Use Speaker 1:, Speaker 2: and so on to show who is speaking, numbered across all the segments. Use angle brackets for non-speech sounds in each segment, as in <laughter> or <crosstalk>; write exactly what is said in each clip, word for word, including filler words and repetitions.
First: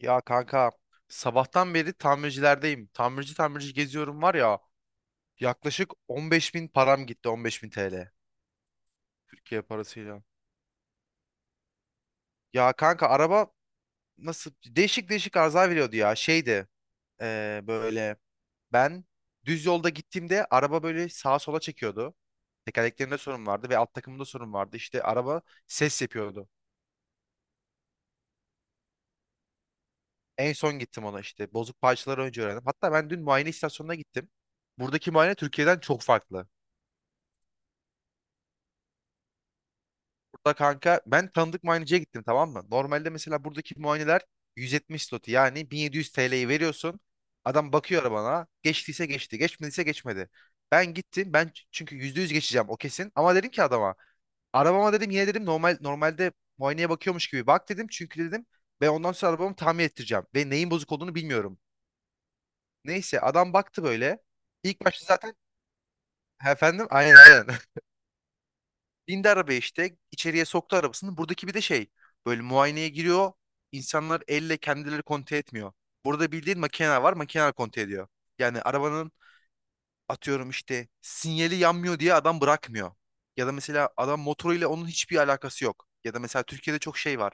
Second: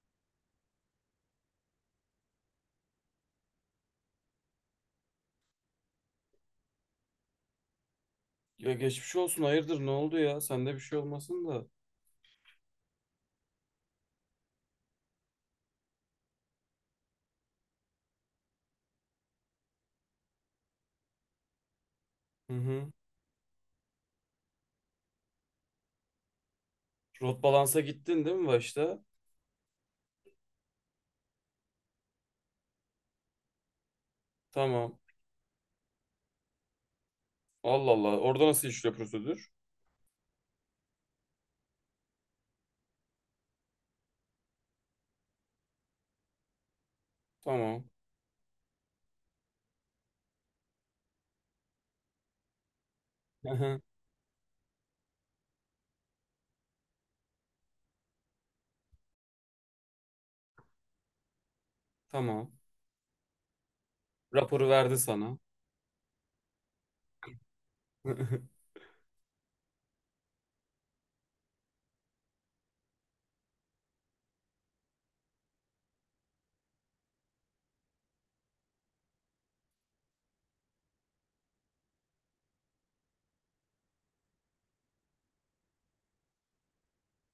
Speaker 1: Ya kanka sabahtan beri tamircilerdeyim. Tamirci tamirci geziyorum var ya, yaklaşık on beş bin param gitti, on beş bin T L.
Speaker 2: Ya geçmiş olsun,
Speaker 1: Türkiye
Speaker 2: hayırdır ne oldu
Speaker 1: parasıyla.
Speaker 2: ya? Sende bir şey olmasın da.
Speaker 1: Ya kanka, araba nasıl değişik değişik arıza veriyordu ya, şeydi, eee, böyle ben düz yolda gittiğimde araba böyle sağa sola çekiyordu.
Speaker 2: Hı hı.
Speaker 1: Tekerleklerinde sorun vardı ve alt takımında sorun vardı. İşte araba ses yapıyordu.
Speaker 2: Rot balansa gittin değil mi başta?
Speaker 1: En son gittim ona, işte bozuk parçaları önce öğrendim. Hatta ben dün muayene istasyonuna gittim.
Speaker 2: Tamam.
Speaker 1: Buradaki muayene Türkiye'den çok farklı.
Speaker 2: Allah Allah. Orada nasıl işliyor prosedür?
Speaker 1: Da kanka, ben tanıdık muayeneciye gittim, tamam mı? Normalde mesela buradaki muayeneler yüz yetmiş zloty, yani bin yedi yüz T L'yi veriyorsun. Adam
Speaker 2: Tamam.
Speaker 1: bakıyor arabana. Geçtiyse geçti, geçmediyse geçmedi. Ben gittim. Ben ç- çünkü yüzde yüz geçeceğim, o kesin. Ama
Speaker 2: Hı
Speaker 1: dedim ki
Speaker 2: hı.
Speaker 1: adama, arabama dedim, yine dedim, normal normalde muayeneye bakıyormuş gibi bak dedim. Çünkü dedim, ben ondan sonra arabamı tamir ettireceğim ve neyin bozuk olduğunu bilmiyorum.
Speaker 2: Tamam.
Speaker 1: Neyse adam baktı böyle.
Speaker 2: Raporu
Speaker 1: İlk
Speaker 2: verdi
Speaker 1: başta zaten
Speaker 2: sana.
Speaker 1: efendim, aynen aynen.
Speaker 2: <laughs>
Speaker 1: Bindi arabaya, işte içeriye soktu arabasını. Buradaki bir de şey, böyle muayeneye giriyor. İnsanlar elle kendileri kontrol etmiyor. Burada bildiğin makine var, makine kontrol ediyor. Yani arabanın, atıyorum işte sinyali yanmıyor diye adam bırakmıyor. Ya da mesela adam motoruyla onun hiçbir alakası yok. Ya da mesela Türkiye'de çok şey var.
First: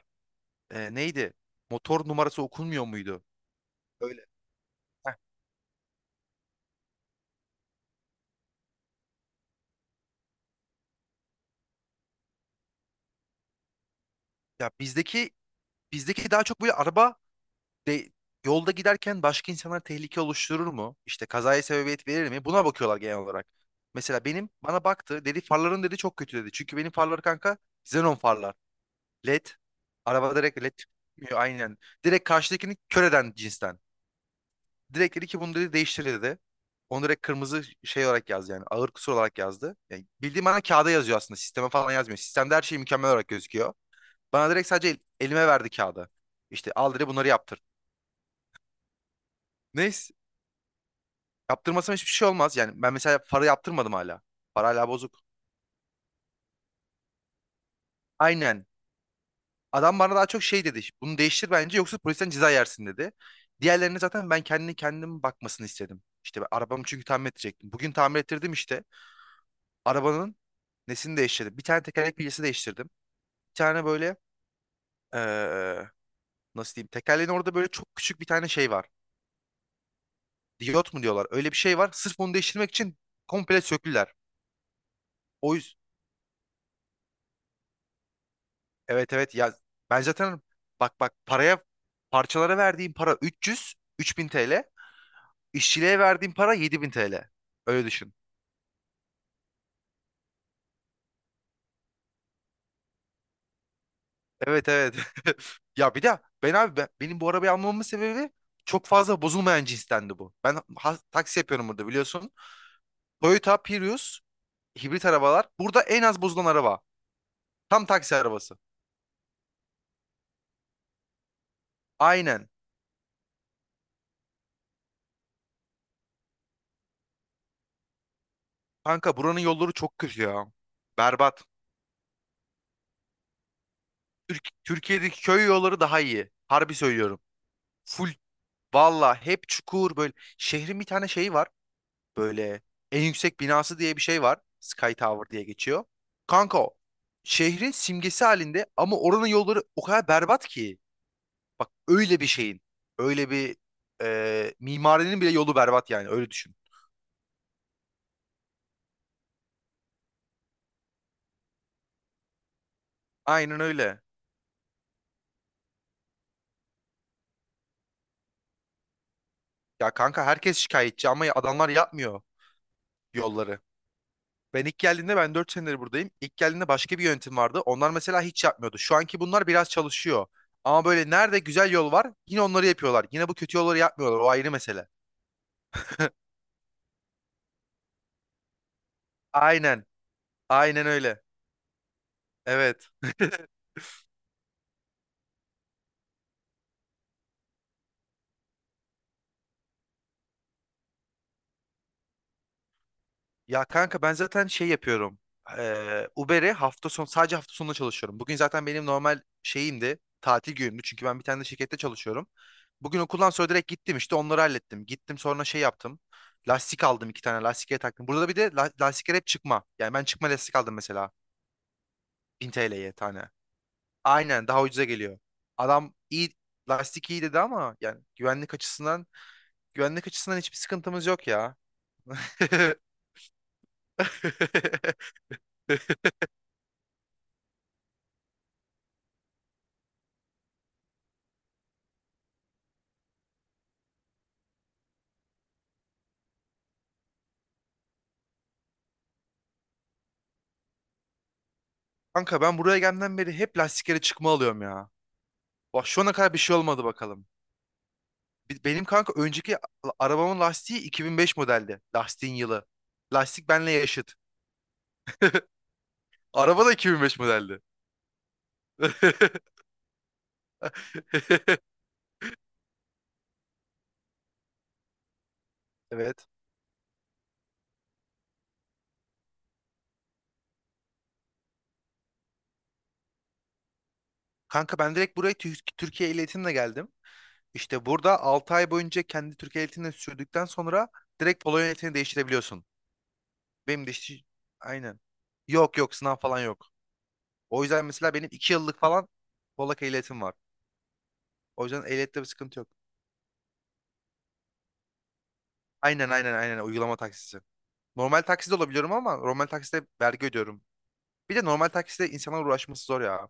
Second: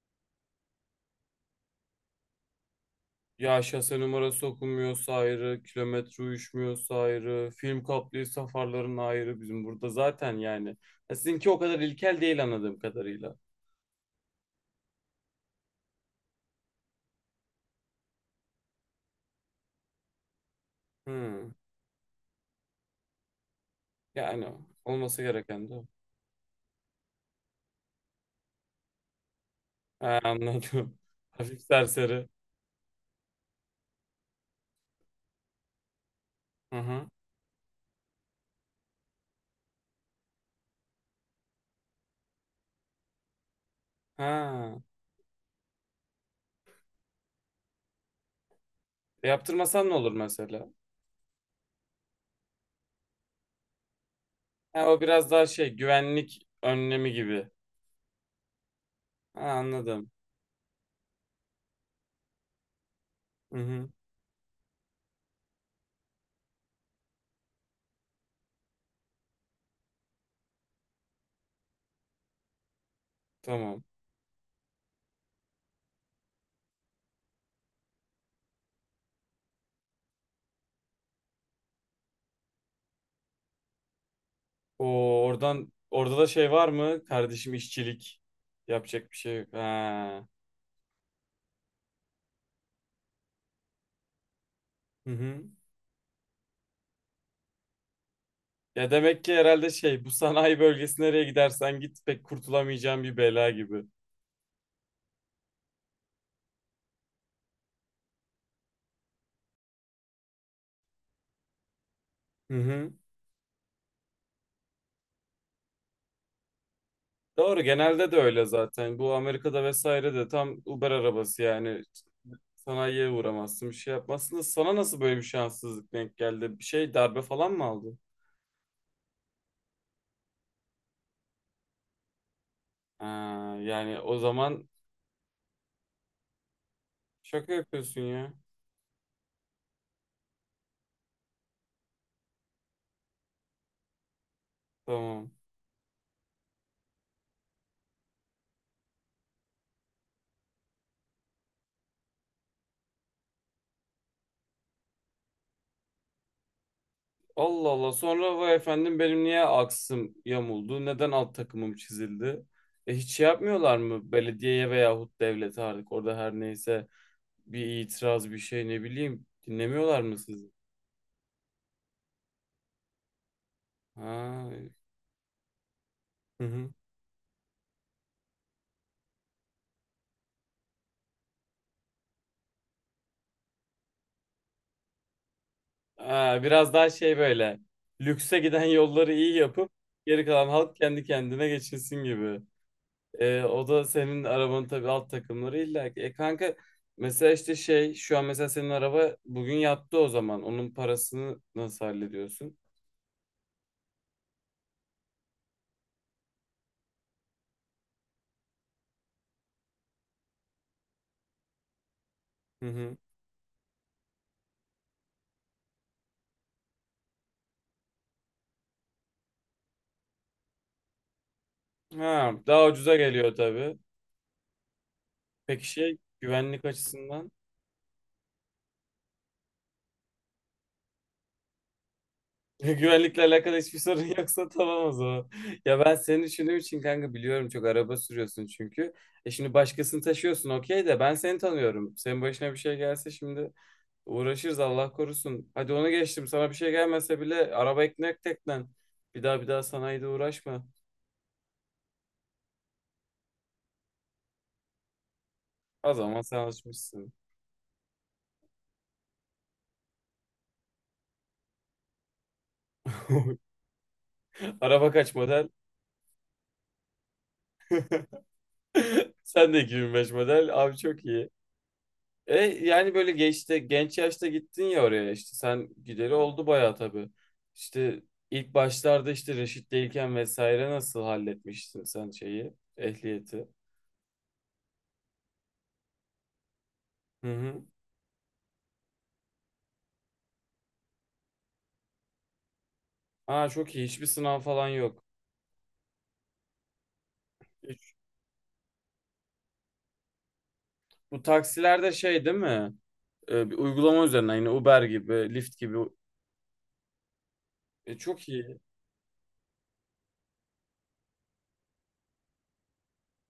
Speaker 1: Ee, neydi? Motor numarası okunmuyor muydu?
Speaker 2: Ya şase
Speaker 1: Öyle.
Speaker 2: numarası okunmuyorsa
Speaker 1: Heh.
Speaker 2: ayrı, kilometre uyuşmuyorsa ayrı, film kaplıysa farların ayrı bizim burada zaten yani. Ya sizinki o kadar ilkel değil anladığım kadarıyla.
Speaker 1: Ya bizdeki bizdeki daha çok böyle araba de, yolda giderken başka insanlara tehlike oluşturur mu? İşte
Speaker 2: Hı.
Speaker 1: kazaya sebebiyet verir mi? Buna bakıyorlar genel olarak. Mesela
Speaker 2: Yani
Speaker 1: benim, bana
Speaker 2: olması
Speaker 1: baktı dedi,
Speaker 2: gereken de
Speaker 1: farların
Speaker 2: o.
Speaker 1: dedi çok kötü dedi. Çünkü benim farlar kanka xenon farlar. LED.
Speaker 2: Ha,
Speaker 1: Araba direkt LED
Speaker 2: anladım. <laughs>
Speaker 1: çıkmıyor
Speaker 2: Hafif
Speaker 1: aynen. Direkt
Speaker 2: serseri.
Speaker 1: karşıdakini kör eden cinsten. Direkt dedi ki, bunu dedi değiştir dedi.
Speaker 2: Hı
Speaker 1: Onu
Speaker 2: hı.
Speaker 1: direkt kırmızı şey olarak yazdı, yani ağır kusur olarak yazdı. Yani bildiğim, bana kağıda yazıyor aslında, sisteme falan yazmıyor. Sistemde her şey mükemmel olarak gözüküyor. Bana direkt
Speaker 2: Ha.
Speaker 1: sadece el- elime verdi kağıdı. İşte al dedi, bunları yaptır.
Speaker 2: Yaptırmasan ne olur
Speaker 1: Neyse.
Speaker 2: mesela?
Speaker 1: Yaptırmasam hiçbir şey olmaz. Yani ben mesela para yaptırmadım hala. Para
Speaker 2: Ha,
Speaker 1: hala
Speaker 2: o
Speaker 1: bozuk.
Speaker 2: biraz daha şey güvenlik önlemi gibi.
Speaker 1: Aynen.
Speaker 2: Ha,
Speaker 1: Adam
Speaker 2: anladım.
Speaker 1: bana daha çok şey dedi. Bunu değiştir bence, yoksa polisten ceza yersin dedi.
Speaker 2: Hı hı,
Speaker 1: Diğerlerine zaten ben kendini kendim bakmasını istedim. İşte ben arabamı çünkü tamir edecektim. Bugün tamir ettirdim işte. Arabanın nesini değiştirdim. Bir tane tekerlek bilyesi değiştirdim. Bir
Speaker 2: tamam.
Speaker 1: tane böyle, eee, nasıl diyeyim, tekerleğin orada böyle çok küçük bir tane şey var. Diyot mu diyorlar. Öyle bir şey var. Sırf onu değiştirmek için komple söküler.
Speaker 2: O
Speaker 1: O,
Speaker 2: oradan,
Speaker 1: yüz-
Speaker 2: orada da şey var mı? Kardeşim işçilik yapacak
Speaker 1: Evet
Speaker 2: bir
Speaker 1: evet
Speaker 2: şey yok.
Speaker 1: ya, ben
Speaker 2: Ha.
Speaker 1: zaten, bak bak paraya, parçalara verdiğim para üç yüz üç bin T L,
Speaker 2: Hı hı.
Speaker 1: işçiliğe verdiğim para yedi bin T L, öyle düşün.
Speaker 2: Ya demek ki herhalde şey, bu sanayi bölgesi nereye gidersen git pek kurtulamayacağın bir bela gibi.
Speaker 1: Evet evet. <laughs> ya bir de ben abi, ben- benim bu arabayı almamın sebebi çok fazla bozulmayan cinstendi bu. Ben ha- taksi yapıyorum burada, biliyorsun.
Speaker 2: Hı hı.
Speaker 1: Toyota Prius hibrit arabalar burada en az bozulan araba,
Speaker 2: Doğru,
Speaker 1: tam
Speaker 2: genelde
Speaker 1: taksi
Speaker 2: de öyle
Speaker 1: arabası.
Speaker 2: zaten. Bu Amerika'da vesaire de tam Uber arabası yani,
Speaker 1: Aynen.
Speaker 2: sanayiye uğramazsın, bir şey yapmazsın da sana nasıl böyle bir şanssızlık denk geldi? Bir şey darbe falan mı aldı?
Speaker 1: Kanka buranın yolları çok kötü ya, berbat.
Speaker 2: Ha, yani o
Speaker 1: Türk-
Speaker 2: zaman
Speaker 1: Türkiye'deki köy yolları daha iyi, harbi söylüyorum.
Speaker 2: şaka yapıyorsun
Speaker 1: Full
Speaker 2: ya.
Speaker 1: Valla hep çukur böyle. Şehrin bir tane şeyi var. Böyle en yüksek binası diye bir şey var. Sky Tower
Speaker 2: Tamam.
Speaker 1: diye geçiyor. Kanka o. Şehrin simgesi halinde ama oranın yolları o kadar berbat ki. Bak öyle bir şeyin. Öyle bir, e, mimarinin bile yolu berbat, yani öyle düşün.
Speaker 2: Allah Allah. Sonra vay efendim benim niye aksım yamuldu? Neden alt takımım çizildi? E hiç şey
Speaker 1: Aynen
Speaker 2: yapmıyorlar
Speaker 1: öyle.
Speaker 2: mı, belediyeye veyahut devlete, artık orada her neyse bir itiraz bir şey, ne bileyim,
Speaker 1: Ya
Speaker 2: dinlemiyorlar mı
Speaker 1: kanka
Speaker 2: sizi?
Speaker 1: herkes şikayetçi ama adamlar yapmıyor yolları.
Speaker 2: Ha.
Speaker 1: Ben ilk geldiğinde ben dört senedir buradayım. İlk
Speaker 2: Hı
Speaker 1: geldiğinde
Speaker 2: hı.
Speaker 1: başka bir yönetim vardı. Onlar mesela hiç yapmıyordu. Şu anki bunlar biraz çalışıyor. Ama böyle nerede güzel yol var yine onları yapıyorlar. Yine bu kötü yolları yapmıyorlar. O ayrı mesele.
Speaker 2: Ha, biraz daha şey, böyle lükse giden yolları iyi yapıp
Speaker 1: Aynen.
Speaker 2: geri kalan halk
Speaker 1: Aynen
Speaker 2: kendi
Speaker 1: öyle.
Speaker 2: kendine geçinsin gibi.
Speaker 1: Evet.
Speaker 2: E,
Speaker 1: <laughs>
Speaker 2: o da senin arabanın tabii, alt takımları illa ki. E kanka, mesela işte şey, şu an mesela senin araba bugün yattı o zaman. Onun parasını nasıl hallediyorsun?
Speaker 1: Ya kanka ben zaten şey yapıyorum. Eee Uber'e hafta sonu, sadece hafta sonunda çalışıyorum. Bugün zaten benim normal şeyimdi. Tatil günümdü. Çünkü ben bir tane de şirkette çalışıyorum.
Speaker 2: Hı hı.
Speaker 1: Bugün okuldan sonra direkt gittim, işte onları hallettim. Gittim sonra şey yaptım. Lastik aldım, iki tane lastiklere taktım. Burada bir de la lastikler hep çıkma. Yani ben çıkma lastik aldım mesela.
Speaker 2: Ha, daha
Speaker 1: bin T L'ye
Speaker 2: ucuza
Speaker 1: tane.
Speaker 2: geliyor tabii.
Speaker 1: Aynen daha ucuza geliyor.
Speaker 2: Peki
Speaker 1: Adam
Speaker 2: şey,
Speaker 1: iyi
Speaker 2: güvenlik
Speaker 1: lastik iyi
Speaker 2: açısından?
Speaker 1: dedi ama yani güvenlik açısından güvenlik açısından hiçbir sıkıntımız yok ya.
Speaker 2: <laughs> Güvenlikle alakalı hiçbir sorun yoksa tamam o
Speaker 1: <laughs>
Speaker 2: zaman. <laughs> Ya ben seni düşündüğüm için kanka, biliyorum çok araba sürüyorsun çünkü. E şimdi başkasını taşıyorsun okey de ben seni tanıyorum. Senin başına bir şey gelse şimdi uğraşırız, Allah korusun. Hadi onu geçtim. Sana bir şey gelmese bile araba ekmek teknen. Bir daha bir daha sanayide uğraşma.
Speaker 1: Kanka ben buraya gelmeden beri hep lastiklere çıkma alıyorum ya. Bak
Speaker 2: O
Speaker 1: şu ana
Speaker 2: zaman
Speaker 1: kadar
Speaker 2: sen
Speaker 1: bir şey olmadı
Speaker 2: alışmışsın.
Speaker 1: bakalım. Bi- Benim kanka önceki a- arabamın lastiği iki bin beş modeldi. Lastiğin yılı. Lastik
Speaker 2: <laughs>
Speaker 1: benle yaşıt.
Speaker 2: Araba kaç model?
Speaker 1: Araba da iki bin beş modeldi.
Speaker 2: <laughs> Sen de
Speaker 1: <laughs>
Speaker 2: iki bin beş model. Abi çok iyi. E yani böyle geçti, genç yaşta gittin ya oraya, işte sen gideri
Speaker 1: Evet.
Speaker 2: oldu bayağı tabii. İşte ilk başlarda işte reşitteyken vesaire nasıl halletmiştin sen şeyi, ehliyeti?
Speaker 1: Kanka ben direkt buraya Tür- Türkiye ehliyetimle geldim.
Speaker 2: Hı hı.
Speaker 1: İşte burada altı ay boyunca kendi Türkiye ehliyetini sürdükten sonra direkt Polonya ehliyetini değiştirebiliyorsun.
Speaker 2: Aa çok iyi,
Speaker 1: Benim de
Speaker 2: hiçbir
Speaker 1: işte-
Speaker 2: sınav falan
Speaker 1: aynen.
Speaker 2: yok.
Speaker 1: Yok yok, sınav falan yok. O yüzden
Speaker 2: Hiç-
Speaker 1: mesela benim iki yıllık falan Polak ehliyetim var.
Speaker 2: Bu
Speaker 1: O yüzden
Speaker 2: taksilerde
Speaker 1: ehliyette
Speaker 2: şey
Speaker 1: bir
Speaker 2: değil
Speaker 1: sıkıntı yok.
Speaker 2: mi? E, bir uygulama üzerinden yine Uber gibi, Lyft gibi.
Speaker 1: Aynen aynen aynen, uygulama taksisi.
Speaker 2: E,
Speaker 1: Normal
Speaker 2: çok
Speaker 1: takside
Speaker 2: iyi.
Speaker 1: olabiliyorum ama normal takside vergi ödüyorum. Bir de normal takside insanlar uğraşması zor ya.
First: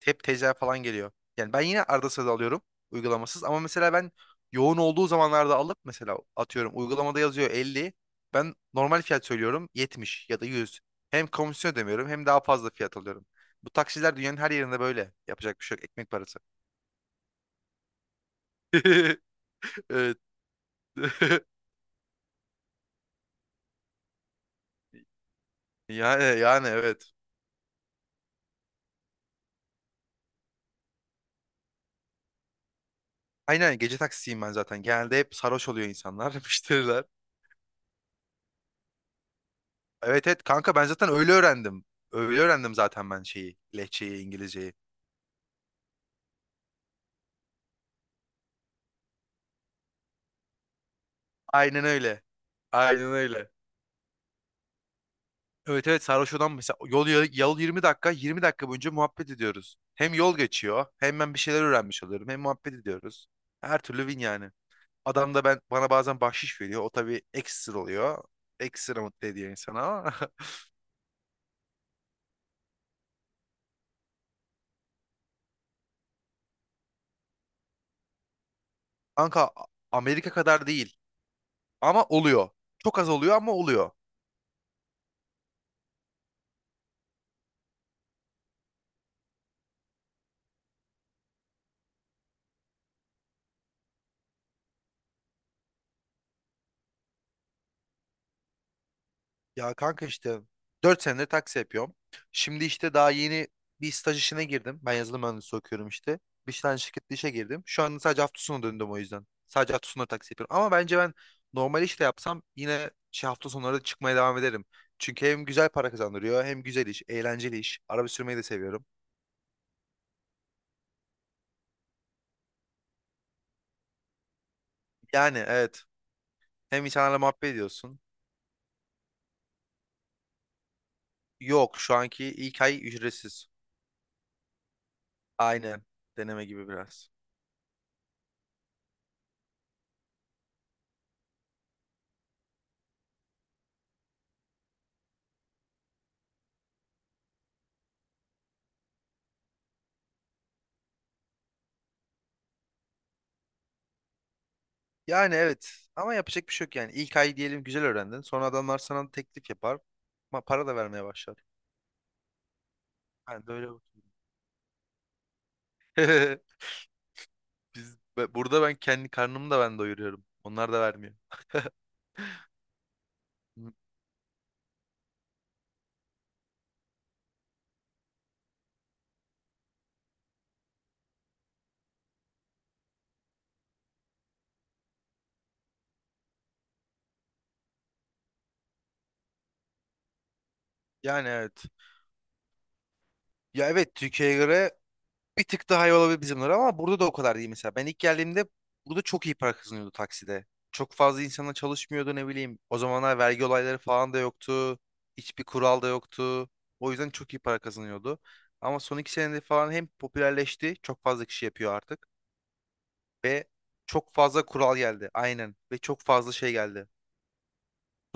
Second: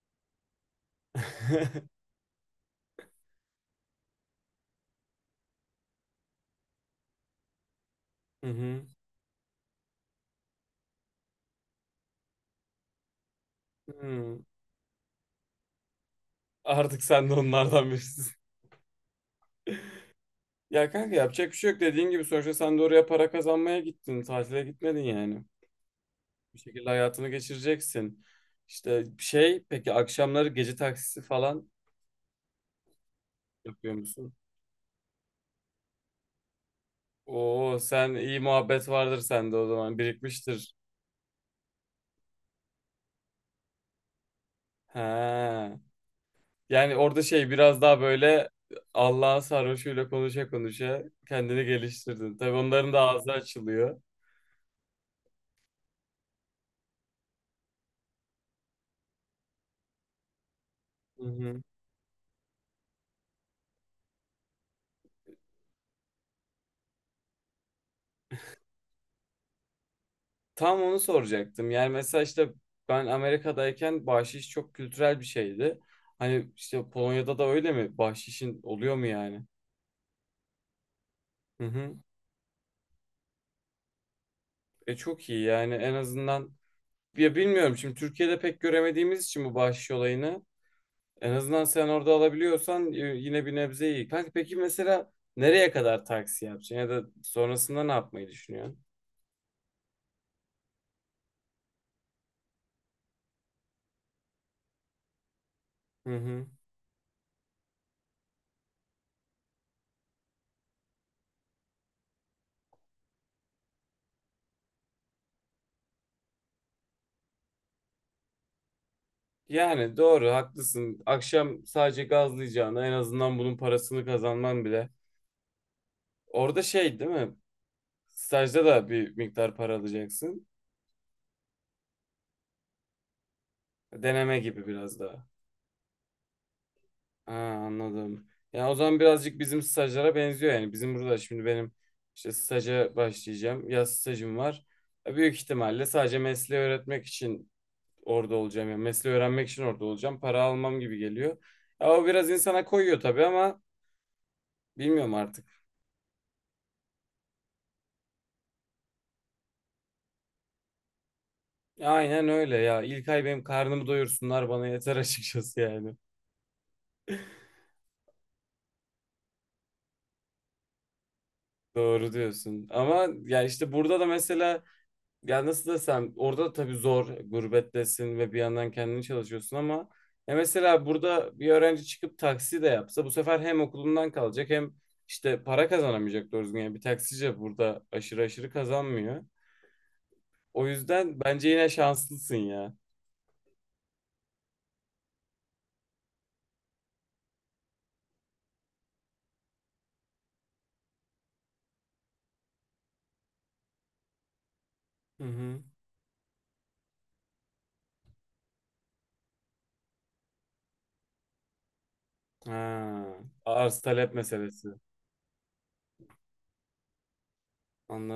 Speaker 1: Hep teyzeler falan geliyor. Yani ben yine
Speaker 2: <laughs>
Speaker 1: arada sırada alıyorum uygulamasız ama mesela ben yoğun olduğu zamanlarda alıp mesela atıyorum uygulamada yazıyor elli.
Speaker 2: Hı
Speaker 1: Ben
Speaker 2: hı.
Speaker 1: normal fiyat söylüyorum yetmiş ya da yüz. Hem komisyon ödemiyorum hem daha fazla fiyat alıyorum. Bu taksiciler dünyanın
Speaker 2: Hı.
Speaker 1: her yerinde böyle. Yapacak bir şey yok. Ekmek parası.
Speaker 2: Artık sen de onlardan birisin. <laughs>
Speaker 1: <laughs> Evet.
Speaker 2: Ya kanka,
Speaker 1: <laughs>
Speaker 2: yapacak bir şey yok, dediğin gibi sonuçta sen de oraya para kazanmaya gittin. Tatile gitmedin yani.
Speaker 1: Yani
Speaker 2: Bir
Speaker 1: yani
Speaker 2: şekilde
Speaker 1: evet.
Speaker 2: hayatını geçireceksin. İşte şey, peki akşamları gece taksisi falan
Speaker 1: Aynen
Speaker 2: yapıyor
Speaker 1: gece
Speaker 2: musun?
Speaker 1: taksisiyim ben zaten. Genelde hep sarhoş oluyor insanlar, <laughs> müşteriler.
Speaker 2: Oo, sen iyi muhabbet vardır sende, o zaman
Speaker 1: Evet evet
Speaker 2: birikmiştir.
Speaker 1: kanka, ben zaten öyle öğrendim. Öyle öğrendim zaten ben şeyi, lehçeyi, İngilizceyi.
Speaker 2: He. Yani orada şey, biraz daha böyle Allah'ın sarhoşuyla konuşa konuşa kendini
Speaker 1: Aynen öyle.
Speaker 2: geliştirdin. Tabii onların da
Speaker 1: Aynen
Speaker 2: ağzı
Speaker 1: öyle.
Speaker 2: açılıyor.
Speaker 1: Evet evet sarhoş olan mesela yol, yol yirmi dakika, yirmi dakika boyunca muhabbet ediyoruz. Hem yol geçiyor, hem
Speaker 2: Hı
Speaker 1: ben bir
Speaker 2: hı.
Speaker 1: şeyler öğrenmiş oluyorum, hem muhabbet ediyoruz. Her türlü win yani. Adam da ben bana bazen bahşiş veriyor. O tabii ekstra oluyor. Ekstra mutlu ediyor insanı ama.
Speaker 2: Tam onu soracaktım. Yani mesela işte, ben Amerika'dayken bahşiş çok kültürel bir şeydi. Hani, işte Polonya'da da öyle mi? Bahşişin oluyor mu
Speaker 1: <laughs>
Speaker 2: yani?
Speaker 1: Kanka, Amerika kadar değil
Speaker 2: Hı hı.
Speaker 1: ama oluyor. Çok az oluyor ama oluyor.
Speaker 2: E çok iyi yani, en azından, ya bilmiyorum, şimdi Türkiye'de pek göremediğimiz için bu bahşiş olayını, en azından sen orada alabiliyorsan y- yine bir nebze iyi. Kanka peki mesela nereye kadar taksi yapacaksın ya da sonrasında ne yapmayı düşünüyorsun?
Speaker 1: Ya kanka işte dört senedir taksi yapıyorum. Şimdi işte daha yeni bir staj işine girdim. Ben yazılım mühendisi okuyorum
Speaker 2: Hı
Speaker 1: işte.
Speaker 2: hı.
Speaker 1: Bir tane şirkette işe girdim. Şu anda sadece hafta sonu döndüm o yüzden. Sadece hafta sonları taksi yapıyorum. Ama bence ben normal işte yapsam yine şey, hafta sonları da çıkmaya devam ederim. Çünkü hem güzel para kazandırıyor, hem güzel iş, eğlenceli iş. Araba sürmeyi de seviyorum.
Speaker 2: Yani doğru, haklısın. Akşam sadece gazlayacağına en azından bunun parasını kazanman bile.
Speaker 1: Yani evet,
Speaker 2: Orada
Speaker 1: hem
Speaker 2: şey değil
Speaker 1: insanlarla
Speaker 2: mi?
Speaker 1: muhabbet ediyorsun.
Speaker 2: Stajda da bir miktar para alacaksın.
Speaker 1: Yok, şu anki ilk ay ücretsiz.
Speaker 2: Deneme gibi biraz daha.
Speaker 1: Aynen deneme gibi biraz.
Speaker 2: Ha, anladım. Yani o zaman birazcık bizim stajlara benziyor yani. Bizim burada şimdi benim işte staja başlayacağım. Yaz stajım var. E, büyük ihtimalle sadece mesleği öğretmek için orada olacağım. Yani mesleği öğrenmek için orada olacağım. Para almam gibi geliyor. Ya o biraz insana koyuyor tabii ama bilmiyorum
Speaker 1: Yani
Speaker 2: artık.
Speaker 1: evet, ama yapacak bir şey yok yani. İlk ay diyelim güzel öğrendin. Sonra adamlar sana teklif yapar. Ama para da vermeye başlar.
Speaker 2: Aynen öyle ya. İlk ay benim
Speaker 1: Ben de öyle
Speaker 2: karnımı
Speaker 1: bakıyorum.
Speaker 2: doyursunlar bana yeter <laughs> açıkçası yani.
Speaker 1: <laughs> Biz, be- burada ben kendi karnımı da ben doyuruyorum. Onlar da vermiyor. <laughs>
Speaker 2: Doğru diyorsun. Ama ya işte burada da mesela, ya nasıl desem, orada da tabii zor, gurbettesin ve bir yandan kendini çalışıyorsun ama ya mesela burada bir öğrenci çıkıp taksi de yapsa bu sefer hem okulundan kalacak hem işte para kazanamayacak doğru düzgün. Yani bir taksici burada aşırı aşırı kazanmıyor. O yüzden
Speaker 1: Yani
Speaker 2: bence
Speaker 1: evet.
Speaker 2: yine şanslısın ya.
Speaker 1: Ya evet, Türkiye'ye göre bir tık daha iyi olabilir bizimler, ama burada da o kadar değil mesela. Ben ilk geldiğimde burada çok iyi para kazanıyordu takside. Çok fazla insana çalışmıyordu ne bileyim. O zamanlar vergi olayları falan da yoktu.
Speaker 2: Hı
Speaker 1: Hiçbir
Speaker 2: hı.
Speaker 1: kural da yoktu. O yüzden çok iyi para kazanıyordu. Ama son iki senede falan hem popülerleşti. Çok fazla kişi yapıyor artık.
Speaker 2: Ha,
Speaker 1: Ve
Speaker 2: arz
Speaker 1: çok
Speaker 2: talep
Speaker 1: fazla
Speaker 2: meselesi.
Speaker 1: kural geldi. Aynen. Ve çok fazla şey geldi.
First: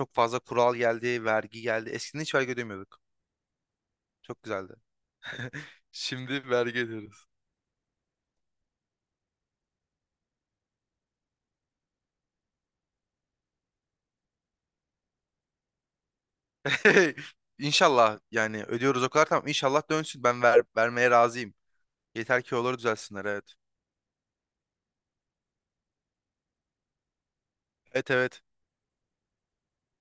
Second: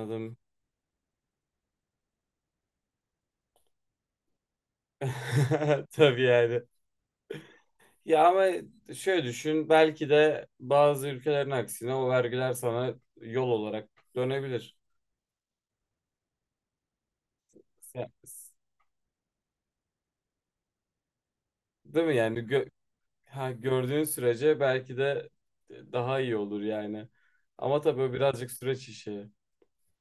Speaker 1: Çok fazla kural geldi, vergi geldi. Eskiden hiç vergi ödemiyorduk. Çok güzeldi. <laughs>
Speaker 2: <laughs> Tabii
Speaker 1: Şimdi
Speaker 2: yani.
Speaker 1: vergi ödüyoruz.
Speaker 2: Ya ama şöyle düşün, belki de bazı ülkelerin aksine o vergiler sana yol olarak dönebilir.
Speaker 1: <laughs>
Speaker 2: Ya,
Speaker 1: İnşallah
Speaker 2: s-
Speaker 1: yani, ödüyoruz o kadar tamam. inşallah dönsün. Ben ver, vermeye razıyım.
Speaker 2: Değil mi yani?
Speaker 1: Yeter ki
Speaker 2: Gö
Speaker 1: olur düzelsinler,
Speaker 2: ha,
Speaker 1: evet.
Speaker 2: gördüğün sürece belki de, e, daha iyi olur yani. Ama tabii
Speaker 1: Evet
Speaker 2: o
Speaker 1: evet.
Speaker 2: birazcık süreç işi.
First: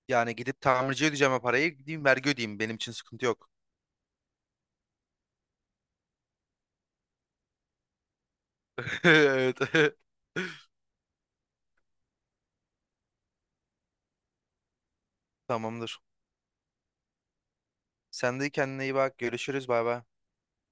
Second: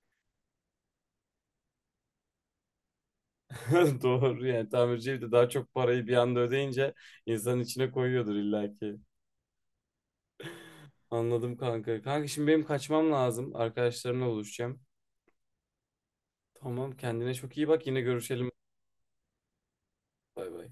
Speaker 1: Yani gidip tamirciye ödeyeceğim o parayı, gideyim vergi ödeyeyim. Benim için sıkıntı yok.
Speaker 2: <laughs> Doğru yani, tamirci de daha çok parayı bir anda ödeyince insanın içine koyuyordur illaki.
Speaker 1: <laughs> Evet. <laughs>
Speaker 2: Anladım kanka. Kanka şimdi benim kaçmam lazım. Arkadaşlarımla buluşacağım.
Speaker 1: Tamamdır.
Speaker 2: Tamam, kendine çok iyi bak, yine
Speaker 1: Sen de
Speaker 2: görüşelim.
Speaker 1: kendine iyi bak. Görüşürüz. Bay bay.
Speaker 2: Bay bay.